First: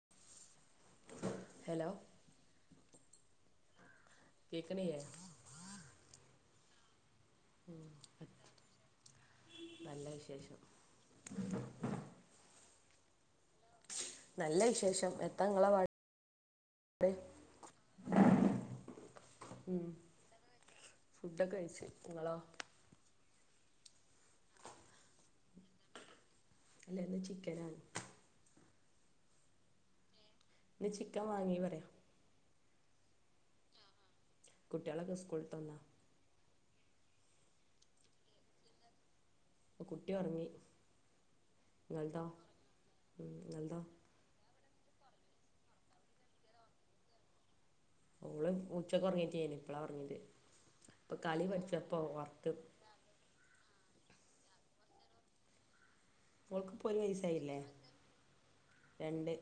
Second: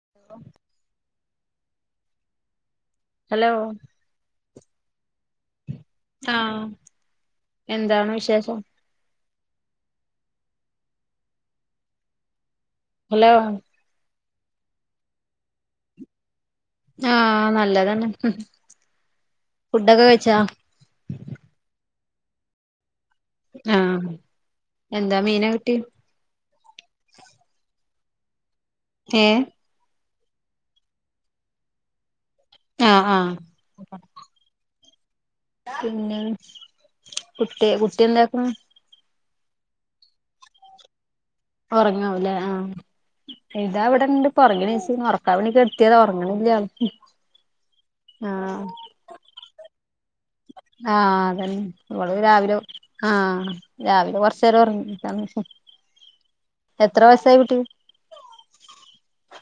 [unintelligible] Hello hello [unintelligible] ആ എന്താണ് വിശേഷം. നല്ല വിശേഷം. ഹലോ. നല്ല വിശേഷം എത്താ ഇങ്ങള പാ ആ നല്ലതന്നെ ഉം ഉം ഫുഡൊക്കെ കഴിച്ചു ഇങ്ങളോ ആ എന്താ മീനാ കിട്ടിയേ? അല്ല ഇന്ന് ചിക്കനാണ്. ഏഹ്. ഇന്ന് ചിക്കൻ വാങ്ങീ പറയാ. ആ ആ. കുട്ട്യാളൊക്കെ സകൂ പിന്നെ കുട്ടി കുട്ടി എന്താക്ക്ണ്. പ്പ കുട്ടി ഒറങ്ങി. ഒറങ്ങാവുലേ ആ ഉം ഇങ്ങൾതോ ഇതാ ഇവിടെ ഉണ്ട് ഇപ്പ ഒറങ്ങി നീച് പിന്നെ ഒറക്കാവേണ്ടി കെടത്തിയതാ ഒറങ്ങണില്ല. ഓള് ഉച്ചക്ക് ഒറങ്ങിട്ടെയില്ലെയ്നി‌ ഇപ്പളാ ഒറങ്ങീത്. ആ അതന്നെ ഓള് ഉറക്ക് രാവിലെ ആ. രാവിലെ കൊർചേരം ഒറങ്ങി എന്നിട്ടാ നീച്ചെ. ഓൾക്കിപ്പൊ ഒരു വയസായില്ലേ രണ്ട്.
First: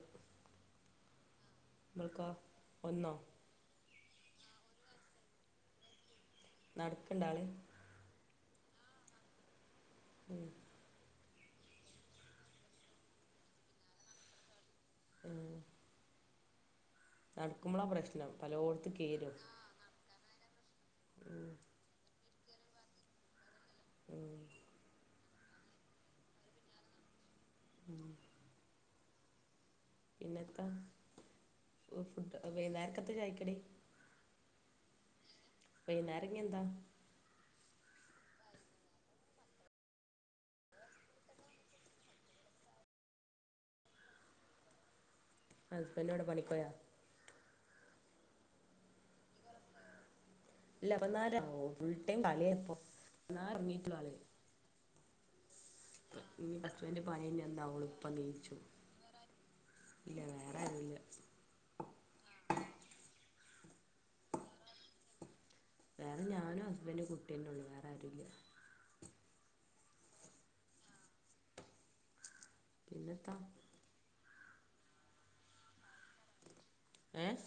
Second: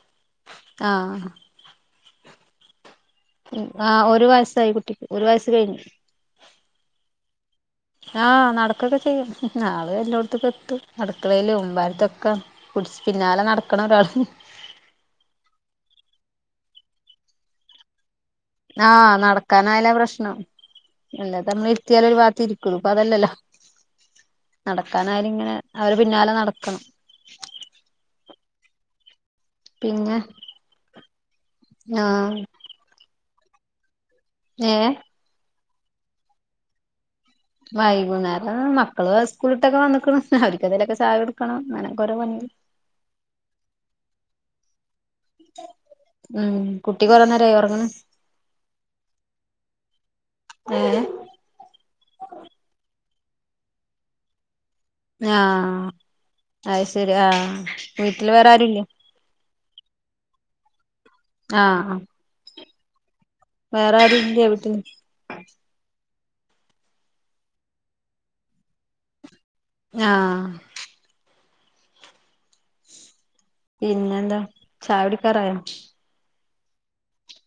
ആ. ഇവൾക്കോ ഒന്നോ. ആ ഒരു വയസ്സായി കുട്ടിക്ക് ഒരു വയസ് കഴിഞ്ഞു. നടക്ക് ഉണ്ടോ ആള്. ആ നടക്കൊക്കെ ചെയ്യും ആള് എല്ലോട്ത്തുക്കെത്തും നട അടക്കളെലും ഉമ്പാരത്തൊക്കെ പുടിച്ച് പിന്നാലെ നടക്കണം ഒരാൾ. ഏഹ്. നടക്കുമ്പോളാ പ്രശ്നം. ആ പലോടത്ത് കേറും നടക്കാനായാലാ പ്രശ്നം അല്ലാതെ നമ്മളിരുത്തിയാല് ഒരു ഭാഗത്ത് ഇരികൊള്ളു ഇപ്പൊ അതല്ലല്ലോ. ഉം നടക്കാനായാല് ഇങ്ങനെ അവര് പിന്നാലെ നടക്കണം. ഉം. പിന്നെ പിന്നെത്താ ഓ ഫുഡ് ആഹ് വൈന്നേരത്ത് എന്താ ചായക്കടി. ഏയ്. വൈന്നേരം ഇനിയെന്താ? വൈകുന്നേരം മക്കള് സ്കൂളിട്ടൊക്കെ വന്ന്ക്ക്ണ് അവർക്ക് എന്തേലൊക്കെ ചായ കൊടുക്കണം അങ്ങനെക്കെ ഓരോ പണികള്. [inaudible] ഹസ്ബൻഡ് ഇവിടെ ഉം പണിക്കോയാ കുട്ടി കൊറേ നേരായോ ഒറ ഉം. ഇല്ല ഇപ്പന്നേരെ ഫുൾ ടൈം കളിയ ഇപ്പൊ ഇപ്പന്നാരെ ഒറങ്ങീട്ടൊള്ളു ആള്. ആഹ്. ഇനി അത് ഹസ്ബൻഡ്‌ ശരി പണി കഴിഞ്ഞ് ആഹ് വന്നാ ഓള് ഇപ്പ വീട്ടില് വേറെ നീച്ചു ആരുല്ലേ ഇല്ല വേ ആഹ് ആഹ് വേറെ ആരുല്ലേ വീട്ടില്? വേറെ ഞാനും ഹസ്ബന്റും കുട്ടിയന്നെ ഉള്ളു വേറെ ആരുല്ല. ആ. പിന്നെത്താ. പിന്നെന്താ ചായ കുടിക്കറായൊ? ഏയ്.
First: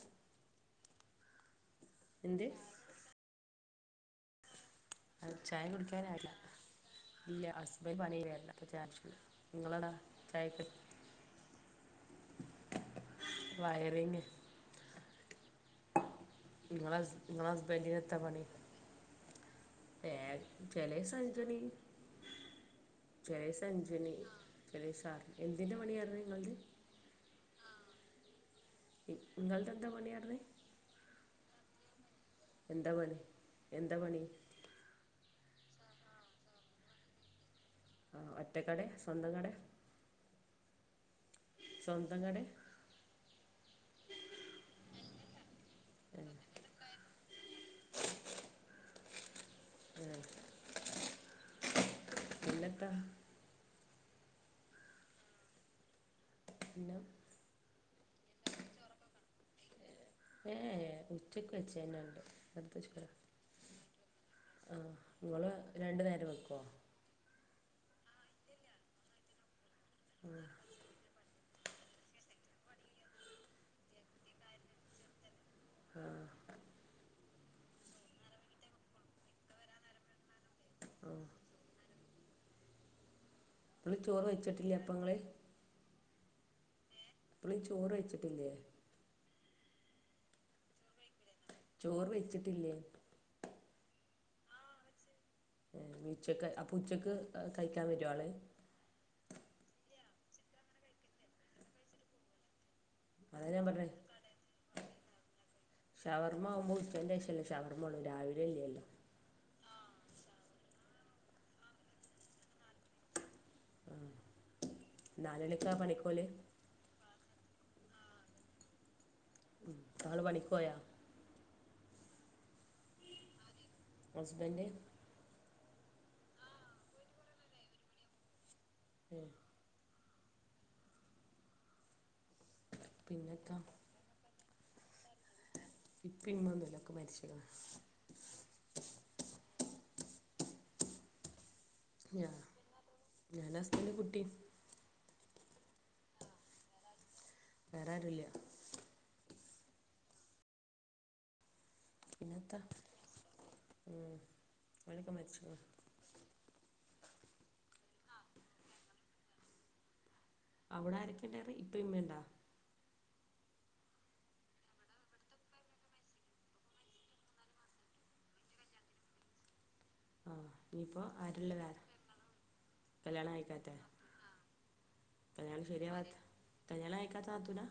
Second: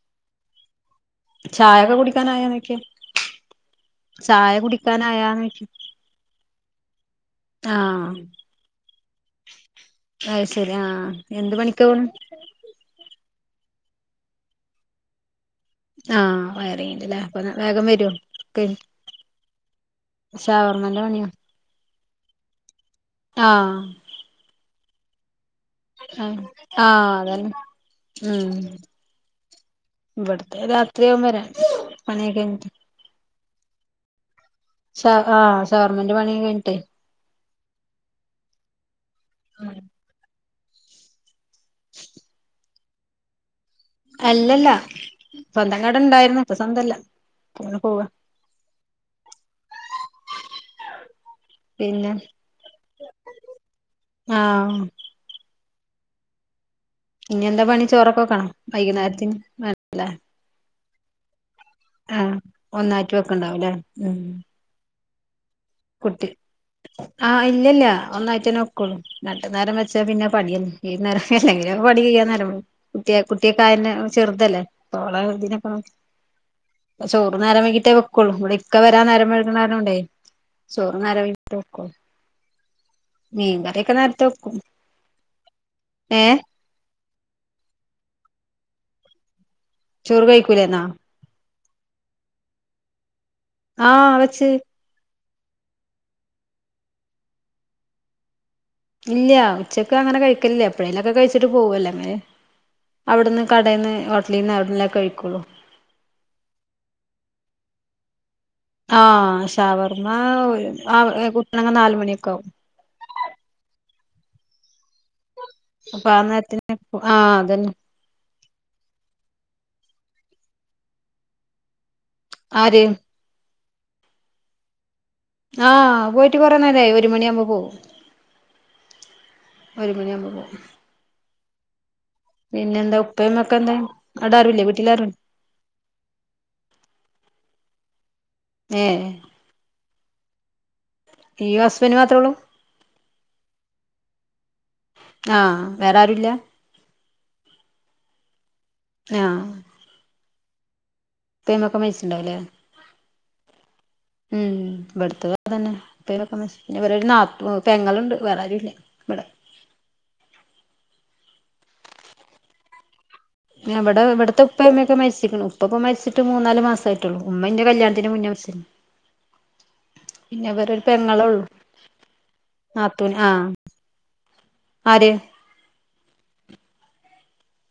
ചായൊക്കെ കുടിക്കാനായോ ന്നോയ്ക ചായ കുടിക്കാനായൊ ന്നോയ്ക്ക. ചായ കുടിക്കാനായില്ല ഇല്ല ഹസ്ബൻഡ് പണി കഴിഞ്ഞ് വരണം അപ്പൊ ചായ കുടിച്ചു. അത് ശരി ആ എന്ത് പണിക്കാ പോണ്? വയറിംങ്. ആഹ് വയറിംഗ് ഉണ്ടല്ലേ അപ്പൊ നിങ്ങളെ വേഗം ഹസ്ബൻഡിന് വരവോ? എത്താ പണി പിന്നേ ഏ ചെല സംഞ്ജന ചിലോസം ആഹ് അഞ്ച് മണിയാകും ചിലോസം ആറു മണിയാകും. ആഹ് ആഹ് അതന്നെ ഉം നിങ്ങളത് എന്താ പണിയായിരുന്നു ഇവിടുത്തെ രാത്രിയാംവര എന്താ പണി [unintelligible] എന്താ പണി സ ആ ഗവർമെന്റ് പണി കഴിഞ്ഞിട്ടെ ആ ഒറ്റക്കട സ്വന്തം കട ഉം സ്വന്തം കടെ അല്ലല്ല സ്വന്തം കട ആ ഇണ്ടായിരുന്നു ഇപ്പൊ സ്വന്തല്ല അങ്ങനെ പോവ [unintelligible] [unintelligible] പിന്നെ പിന്നെത്താ ആഹ് പിന്ന ഇന്നെഎന്താ പണി ചോറക്ക വക്കണ വൈകുന്നേരത്തിന് വേണല്ലേ ഏ [unintelligible] തന്നെ ഉണ്ട് ആഹ് അടുത്ത ചോറ ഒന്നായിട്ട് വെക്കണ്ടാവല്ലേ ഉം [inaudible] കുട്ടി വെക്കുമോ ആ ഇല്ലല്ല ഒന്നായിട്ടേവെക്കോളൂ [unintelligible] നേരം പക്ഷെ പിന്നെ പണിയന്നെ ഏത് നേരം എല്ലെങ്കിലുംക്ക പടി ചെയ്യാൻ കുട്ടിയ കുട്ടിയക്കായെ ചെറുതല്ലേ [unintelligible] ആ ചോറ് നേരം വൈകിട്ടേ വെക്കുള്ളൂ ഇവിടെ ഇക്ക വരാൻ നേരം വഴക്കണാരോണ്ടേ ആ ചോറ്നര വീട്ടക്കോ മീൻ കറിയൊക്കെ ഇപ്പോഴും നേരത്തെ ചോറ് വെക്കും വെച്ചിട്ടില്ലേ അപ്പം നിങ്ങൾ ഏ അപ്പള ചോറ് വെച്ചിട്ടില്ലേ ചോറ് കഴിക്കൂല എന്നാ ചോറ് വെച്ചിട്ടില്ലേ ആഹ് വച്ചു ഏ പീച്ചക്ക് ആപ്പുച്ചക്ക് കഴിക്കാൻ വരു ആള് ഇല്ല ഉച്ചക്ക് അങ്ങനെ കഴിക്കലില്ല എപ്പഴേലുംക്കെ കഴിച്ചിട്ട് പോവല്ലോ അങ്ങനെ അവിടുന്ന് അതാ ഞാൻ കടയിൽന്ന് പറഞ്ഞത് ഹോട്ടലിൽന്ന് അവിടന്നേക്ക കഴിക്കുള്ളു [unintelligible] രാവിലെല്ല ആഹ് ശവർമ്മ ആ കുട്ടണങ്ങ നാലുമണിയൊക്കെ ആകും [unintelligible] നാല് മണിക്കാ അപ്പൊ ആ പണിക്കോല് നേരത്തിന് ആഹ് അതന്നെ [unintelligible] ആര് ഹസ്ബൻ്റ്റ് ആഹ് പോയിട്ട് കൊറേ നേരായി ഒരു മണിവുമ്പോ പോകും ഉം ഒരു മണിയാവുമ്പൊപോകും പിന്നെ എന്താ ഉപ്പേമൊക്കെ എന്താ അട അരുവില്ലേ വീട്ടിൽ അരൂ ഇപ്പ ഇന്നൊന്നുമല്ലക്കെ [unintelligible] ഏ [unintelligible] [unintelligible] കുട്ടി ആഹ് വേറെ ആരുല്ല വേറെ ആരുംല്ല ആഹ് പ്പേം മ്മേക്കെ മരിച്ചിട്ണ്ടാവില്ലേ പിന്നെത്താ ഉം ഓലൊക്കെ ഇവിടുത്ത മരിച്ച്ക്ക്ണ് തന്നെ [unintelligible] പെങ്ങളുണ്ട് വേറെരുല്ല്യ ഇവിടെ അവിടെ ആരക്കണ്ടറ ഇപ്പ ഇമ്മേ ഇണ്ടാ ഇവിടെ ഇവിടത്തെ ഉപ്പമ്മയക്കെ മരിച്ച്ക്ക്ണ് ഉപ്പ പ്പ മരിച്ചിട്ട് മൂന്നാല്മാസയിട്ടുള്ളു ഉമ്മന്റെ കല്യാത്തിന് മുന്നേ [unintelligible] [unintelligible] പിന്നെ ആഹ് ഇവരെ ഒരു ഇനിയിപ്പോ പെങ്ങളുള്ളു ആരുല്ല വേറെ നത്തൂന് ആഹ് ആര് കല്യാണ ശരയാവത്ത കല്യാണം കയ്ക്കാത്ത നാത്തൂനാ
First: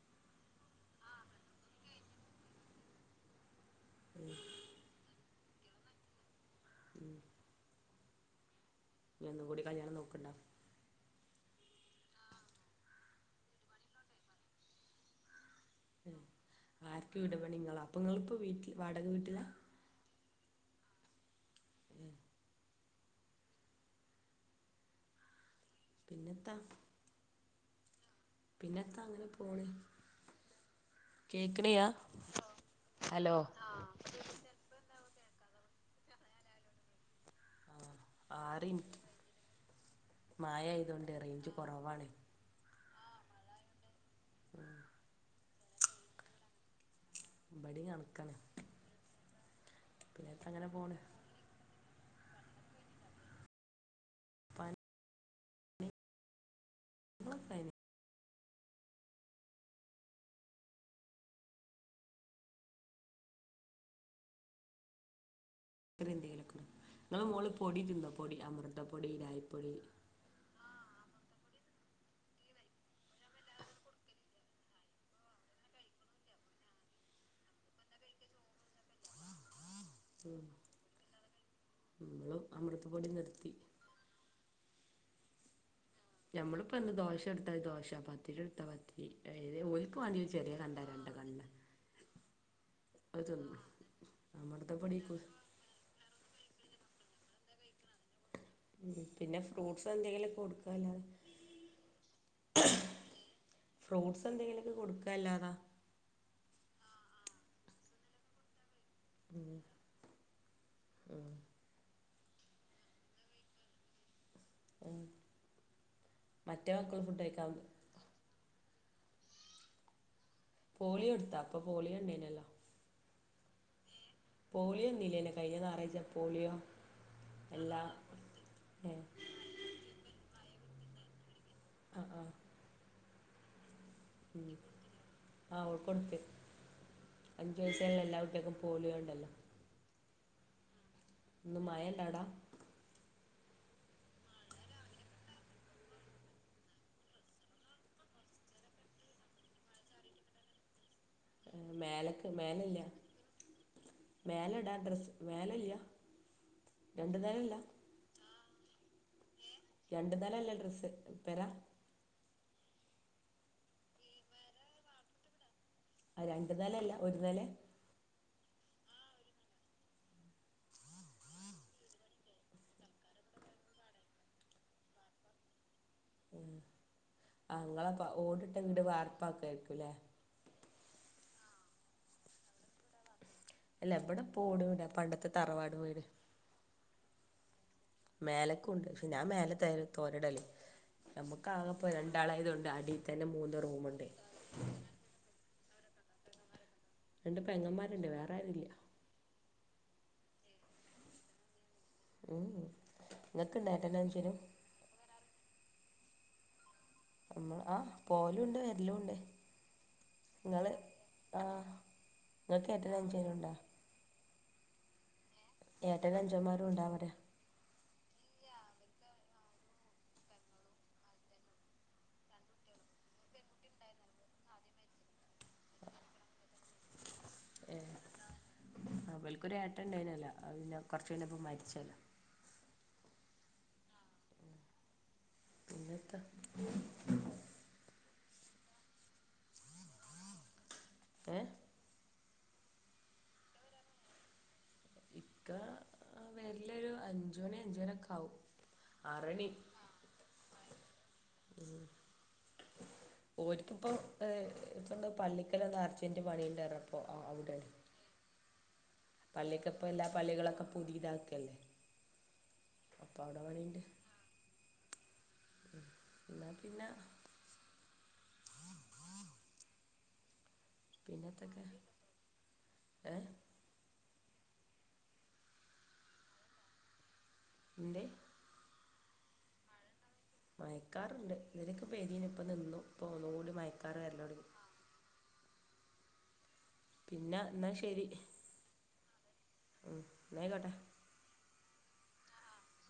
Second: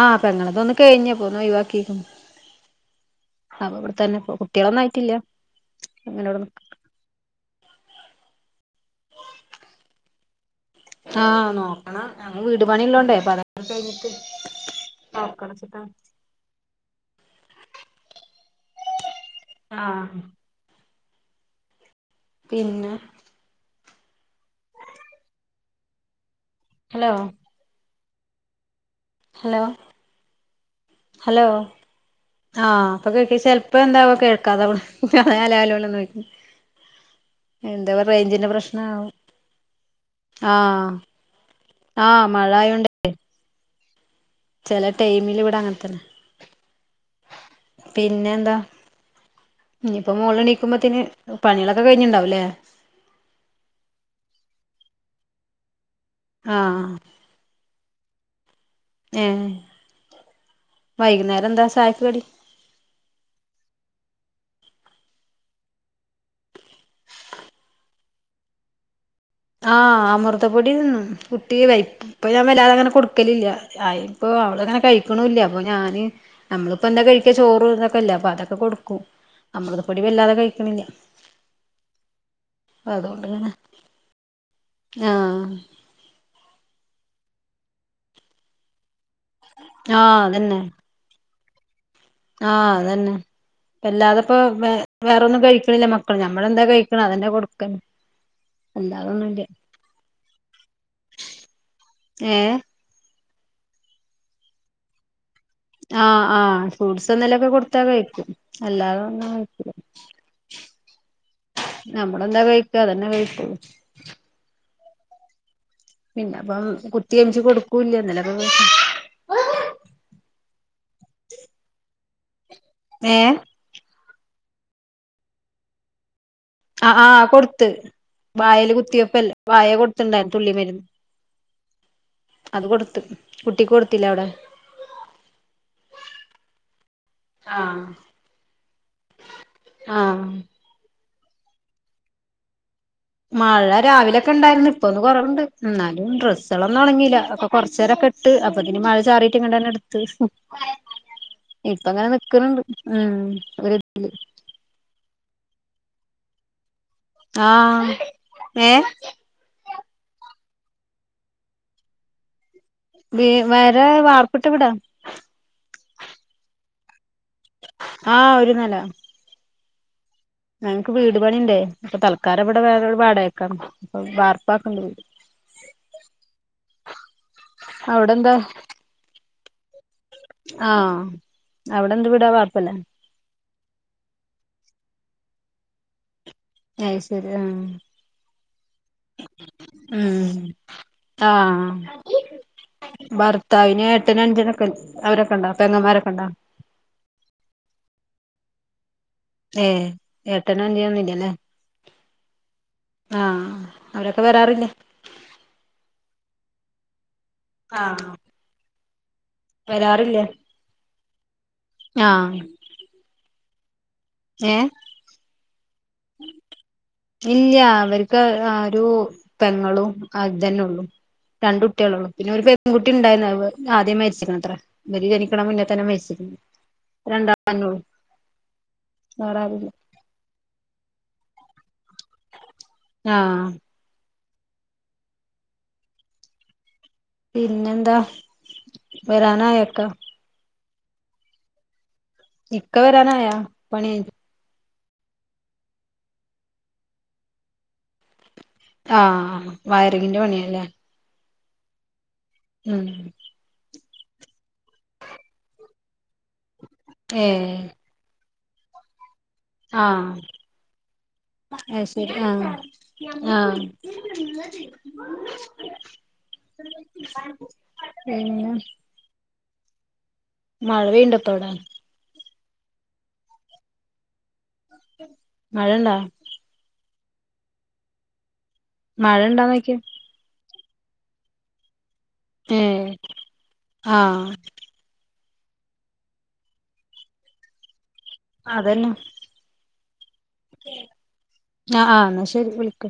ആഹ് പെങ്ങളെതൊന്ന് കഴിഞ്ഞ് പോന്ന ഒഴിവാക്കിക്കുന്നു അപ്പ ഇവിടെ തന്നെ കുട്ടികളൊന്നും ആയിട്ടില്ല അങ്ങനവിടെ നി ഉം ഇനി ഒന്നും കൂടി കല്യാണം നോക്കണ്ടോ ആഹ് നോക്കണം ഞങ്ങ വീട് പണിള്ളോണ്ടേ അപ്പ അതോക്കെ കഴിഞ്ഞിട്ട് നോക്കണച്ചിട്ടാ ആർക്ക് വിട് പണിങ്ങളോ അപ്പൊങ്ങിളിപ്പോ വീട്ടിൽ വാടക വീട്ടിലാ ആഹ് പിന്നെ പിന്നെന്താ ഹലോ പിന്നെത്താ അങ്ങനെ ഹലോ പോണ് ഹലോ കേക്കണിയാ ആഹ് പ്പ ഹലോ കേൾക്കാ ചെൽപ്പ എന്താവാ കേൾക്കാത ആവ ഞാൻ ഹലോ ലോ വെക്കും എന്താവാ റേഞ്ചിന്റെ പ്രശ്നാവും ആഹ് മായായതൊണ്ട് റേഞ്ച് കൊറവാണ് ആഹ് [unintelligible] ചെല ടൈമില് ഇവിടാ അങ്ങനത്തന്നെ ഇബടേം പിന്നെ കണക്കാണ് എന്താ ഇനിയിപ്പോ പിന്നെത്താ അങ്ങനെ പോണ് മോളേണീക്കുമ്പത്തിന് പണികളൊ ഒക്കെ കഴിഞ്ഞിണ്ടാവല്ലേ ആ പണികളൊക്കെ ഏഹ് വൈകുന്നേരം എന്താ സായക്ക് കടി അത് എന്തേലോക്കെ നിങ്ങള് മോള് പൊടി തിന്നോ പൊടി അമൃത ആഹ് അമൃതപ്പൊടി തിന്നും കുട്ടി വൈ ഇപ്പൊ ഞാൻ വല്ലാതെ അങ്ങനെ കൊടുക്കലില്ല അ ഇപ്പൊ അവളിങ്ങനെ കഴിക്കണുല്ല അപ്പൊ ഞാന് നമ്മളിപ്പോ എന്താ കഴിക്ക ചോറ് ഇതൊക്കെല്ലേ അപ്പൊ അതൊക്കെ കൊടുക്കും അമൃതപൊടി വല്ലാതെ കഴിക്കണില്ല നമ്മളും അമൃതപ്പൊടി അതുകൊണ്ട്ങ്ങനെ നിർത്തി ആഹ് ഞമ്മളിപ്പന്ന് ദോശ എടുത്താ ദോശ പാത്തിരിട്ടാ പത്തി ഈപ്പ അയ്‌ന് ഓൽക്ക് വേണ്ടി ആഹ് ഒരു ചെറിയ അതന്നെ കണ്ടാലണ്ട കണ്ട ആഹ് അതന്നെ ഇപ്പ ഇല്ലാതെപ്പോ വെ അമൃതപ്പൊടി വേറൊന്നും കഴിക്കണില്ല മക്ക ഞമ്മളെന്താ കഴിക്കണം അതന്നെ കൊടുക്കണ് ഉം പിന്നെ ഫ്രൂട്ട്സ് എന്തേലും കൊടുക്കല്ലോ ഏഹ് ഫ്രൂട്ട്സ് എന്തെങ്കിലുമൊക്കെ കൊടുക്കാല്ലാതാ ആഹ് ആ ഫ്രൂട്ട്സെന്തേലൊക്കെ കൊടുത്താ കഴിക്കും എല്ലാരും ഒന്നും കഴിക്കുല നമ്മളെന്താ കഴിക്ക അതന്നെ കഴിക്കുള്ളു ഉം പിന്നെ അപ്പം മറ്റേ മക്കള് കുത്തി ഫുഡ് കനിച്ചു കഴിക്കാൻ കൊടുക്കൂല്ലന്നപ്പ എന്തെലോ പോളിയോ എടുത്താ അപ്പൊ പോളി ഉണ്ടേയ്നല്ലോ ഏ പോളിയോന്നീല്ലെനോ കയിഞ്ഞാനാറായിച്ച ആ ആ അഅ് കൊടുത്ത് വായില് ഏ കുത്തിവെപ്പല്ലെ. വായേ കൊടുത്ത്ണ്ടായിരുന്നു തുള്ളി മരുന്ന്. ആ അത് കൊടുത്ത്, കുട്ടിക്ക് കൊടു ആഹ് ഓൾക്കൊട്ത്ത്. അഞ്ചു ആഹ് വയസ്സായ എല്ലാ കുട്ട്യാൾക്കും പോളിയോ ഒണ്ടല്ലോ. ആഹ് ഇന്നു മഴെല്ലടാ? മഴ രാവിലെക്കെണ്ടായിരുന്നു ഇപ്പൊന്ന് കുറവുണ്ട്. ന്നാലും ഡ്രസ്സാളൊന്നും ഒണങ്ങില്ല ഒക്കെ കുറച്ചേരൊക്ക്ട്ട് അപ്പൊത്തിന് മഴ ചാറീട്ട് ഇങ്ങട്ടെന്നെ ഇടുത്ത്. അവിടെ ഇപ്പങ്ങനെ മേലക്ക് നിക്ക്ണ്ട് മേലില്ല ഉ ഒരുതീല്. മേലല്ല? ആഹ ഏ? രണ്ടു നില അല്ലേ ഡ്രെസ്സ് പെരാ? വേ വര വാർപ്പിട്ടവിടാ. അഅ് രണ്ടു നെലല്ല ഒരു നെലെ? നെല ഞങ്ങക്ക് വീട് പണിണ്ടേ പ്പ തൽക്കാര ഇവിടെ വേറെര് വാടയ്ക്കാണ് പ്പൊ വാർപ്പാക്ക്ണ്ട് വീട്. [inaudible] ആ അങ്ങളെ പ്പ അവിടെ എന്താ ഓടിട്ട വീട് വാർപ്പാക്കായിരിക്കൂല്ലേ? ആഹ് അവിടെ എന്ത് വിടാ വാർപ്പല്ലേ? അല്ല ഇവിടെപോട് വീടാ പണ്ടത്തെ തറവാട് വീട്. അയ് ശരി ആഹ. മേലക്കുണ്ട് ശേ ഞാൻ മേല ത തോരടല്. നമ്മുക്ക് ആഹ ആകെപ്പോ രണ്ടാളായത് കൊണ്ട് അടിയിൽ തന്നെ മൂന്ന് ഭർത്താവിന് റൂമുണ്ട് ഏട്ടനഞ്ചനക്കെ അവരൊക്കെ ഉണ്ടോ? പെങ്ങമാരക്കുണ്ടോ? രണ്ട് പെങ്ങന്മാരുണ്ട് വേറെ ആരുല്ല. ഏ ഏട്ടനനിയനൊന്നുല്ലല്ലേ? ഉം അ് ഇങ്ങക്കുണ്ടോ അവരൊക്കെ ഏട്ടനഞ്ചനും? വരാറില്ലേ നമ്മ ആ ആഹ് പോലുണ്ട് വര്‌ലൂണ്ട്. വരാറില്ലേ? ആ ആഹ് ഇങ്ങക്ക് ഏട്ടനഞ്ചനുണ്ടോ? ഏ ഏട്ടനും അനുജന്മാരും ഉണ്ടാ പറയാ ഇല്ലാ അവർക്ക് ക്കെ ആ ഒരു പെങ്ങളും അതന്നെ ഉള്ളു. രണ്ടു കുട്ട്യാളൊള്ളു പിന്നെ ഒരു പെൺകുട്ടി ഉണ്ടായിരുന്നു അത് ആദ്യേ മരിച്ച്ക്ണത്ര. ഇവര് ജനിക്കണ മുന്നേതന്നെ മരിച്ച് രണ്ടാ ഏ അവൊൽക്കൊരു വേറാരുല്ല ഏട്ടണ്ടായിനല്ലോ അത് പിന്നെ കൊറച്ചഴിഞ്ഞപ്പം മരിച്ചല്ലോ. ആഹ പിന്നെത്ത? പിന്നെന്താ വരാനായൊക്കെ? ഏ ഇക്ക വരാനായോ പണിയ്ത്? ഇക്ക വെര്ല്ലൊരു അഞ്ചൊണി അഞ്ചരക്കാവും. ആഹ വയറിങ്ങിന്റെ പണിയല്ലേ? ഉം ഉം പ്പൊ ഇപ്പെന്താ പള്ളിക്കലെന്താ അർജന്റ് പണിണ്ടാർഞ്ഞ്പ്പൊ അവ് അവ്ടെണ്. ഏഹ് പള്ളിക്ക്പ്പെല്ലാ ആഹ് പള്ളികളൊക്കെ പുതീതാക്കല്ലേ അത് ശരി ആഹ് അപ്പൊ അവ്ടെ ആഹ് പണീണ്ട്. [unintelligible] എന്നാ പിന്നെ [unintelligible] പിന്നെ? മഴ പെയ്ണ്ട്പ്പെഅവിടെ? പിന്നത്തൊക്കെ ഏ മഴണ്ടാ [unintelligible] മഴ ഇൻഡോനോക്കിയ മയക്കാറുണ്ട് ഇലൊക്കെ പേദീന ഇപ്പ ഏ നിന്നു പോന്ന കൂടി മയക്കാറ് ആഹ് വരലോട പിന്നെ എന്നാശെരി അതന്നാ ഉം നായ്ക്കോട്ടെ ആഹ ആ് എന്നാ ശെരി വിളിക്ക്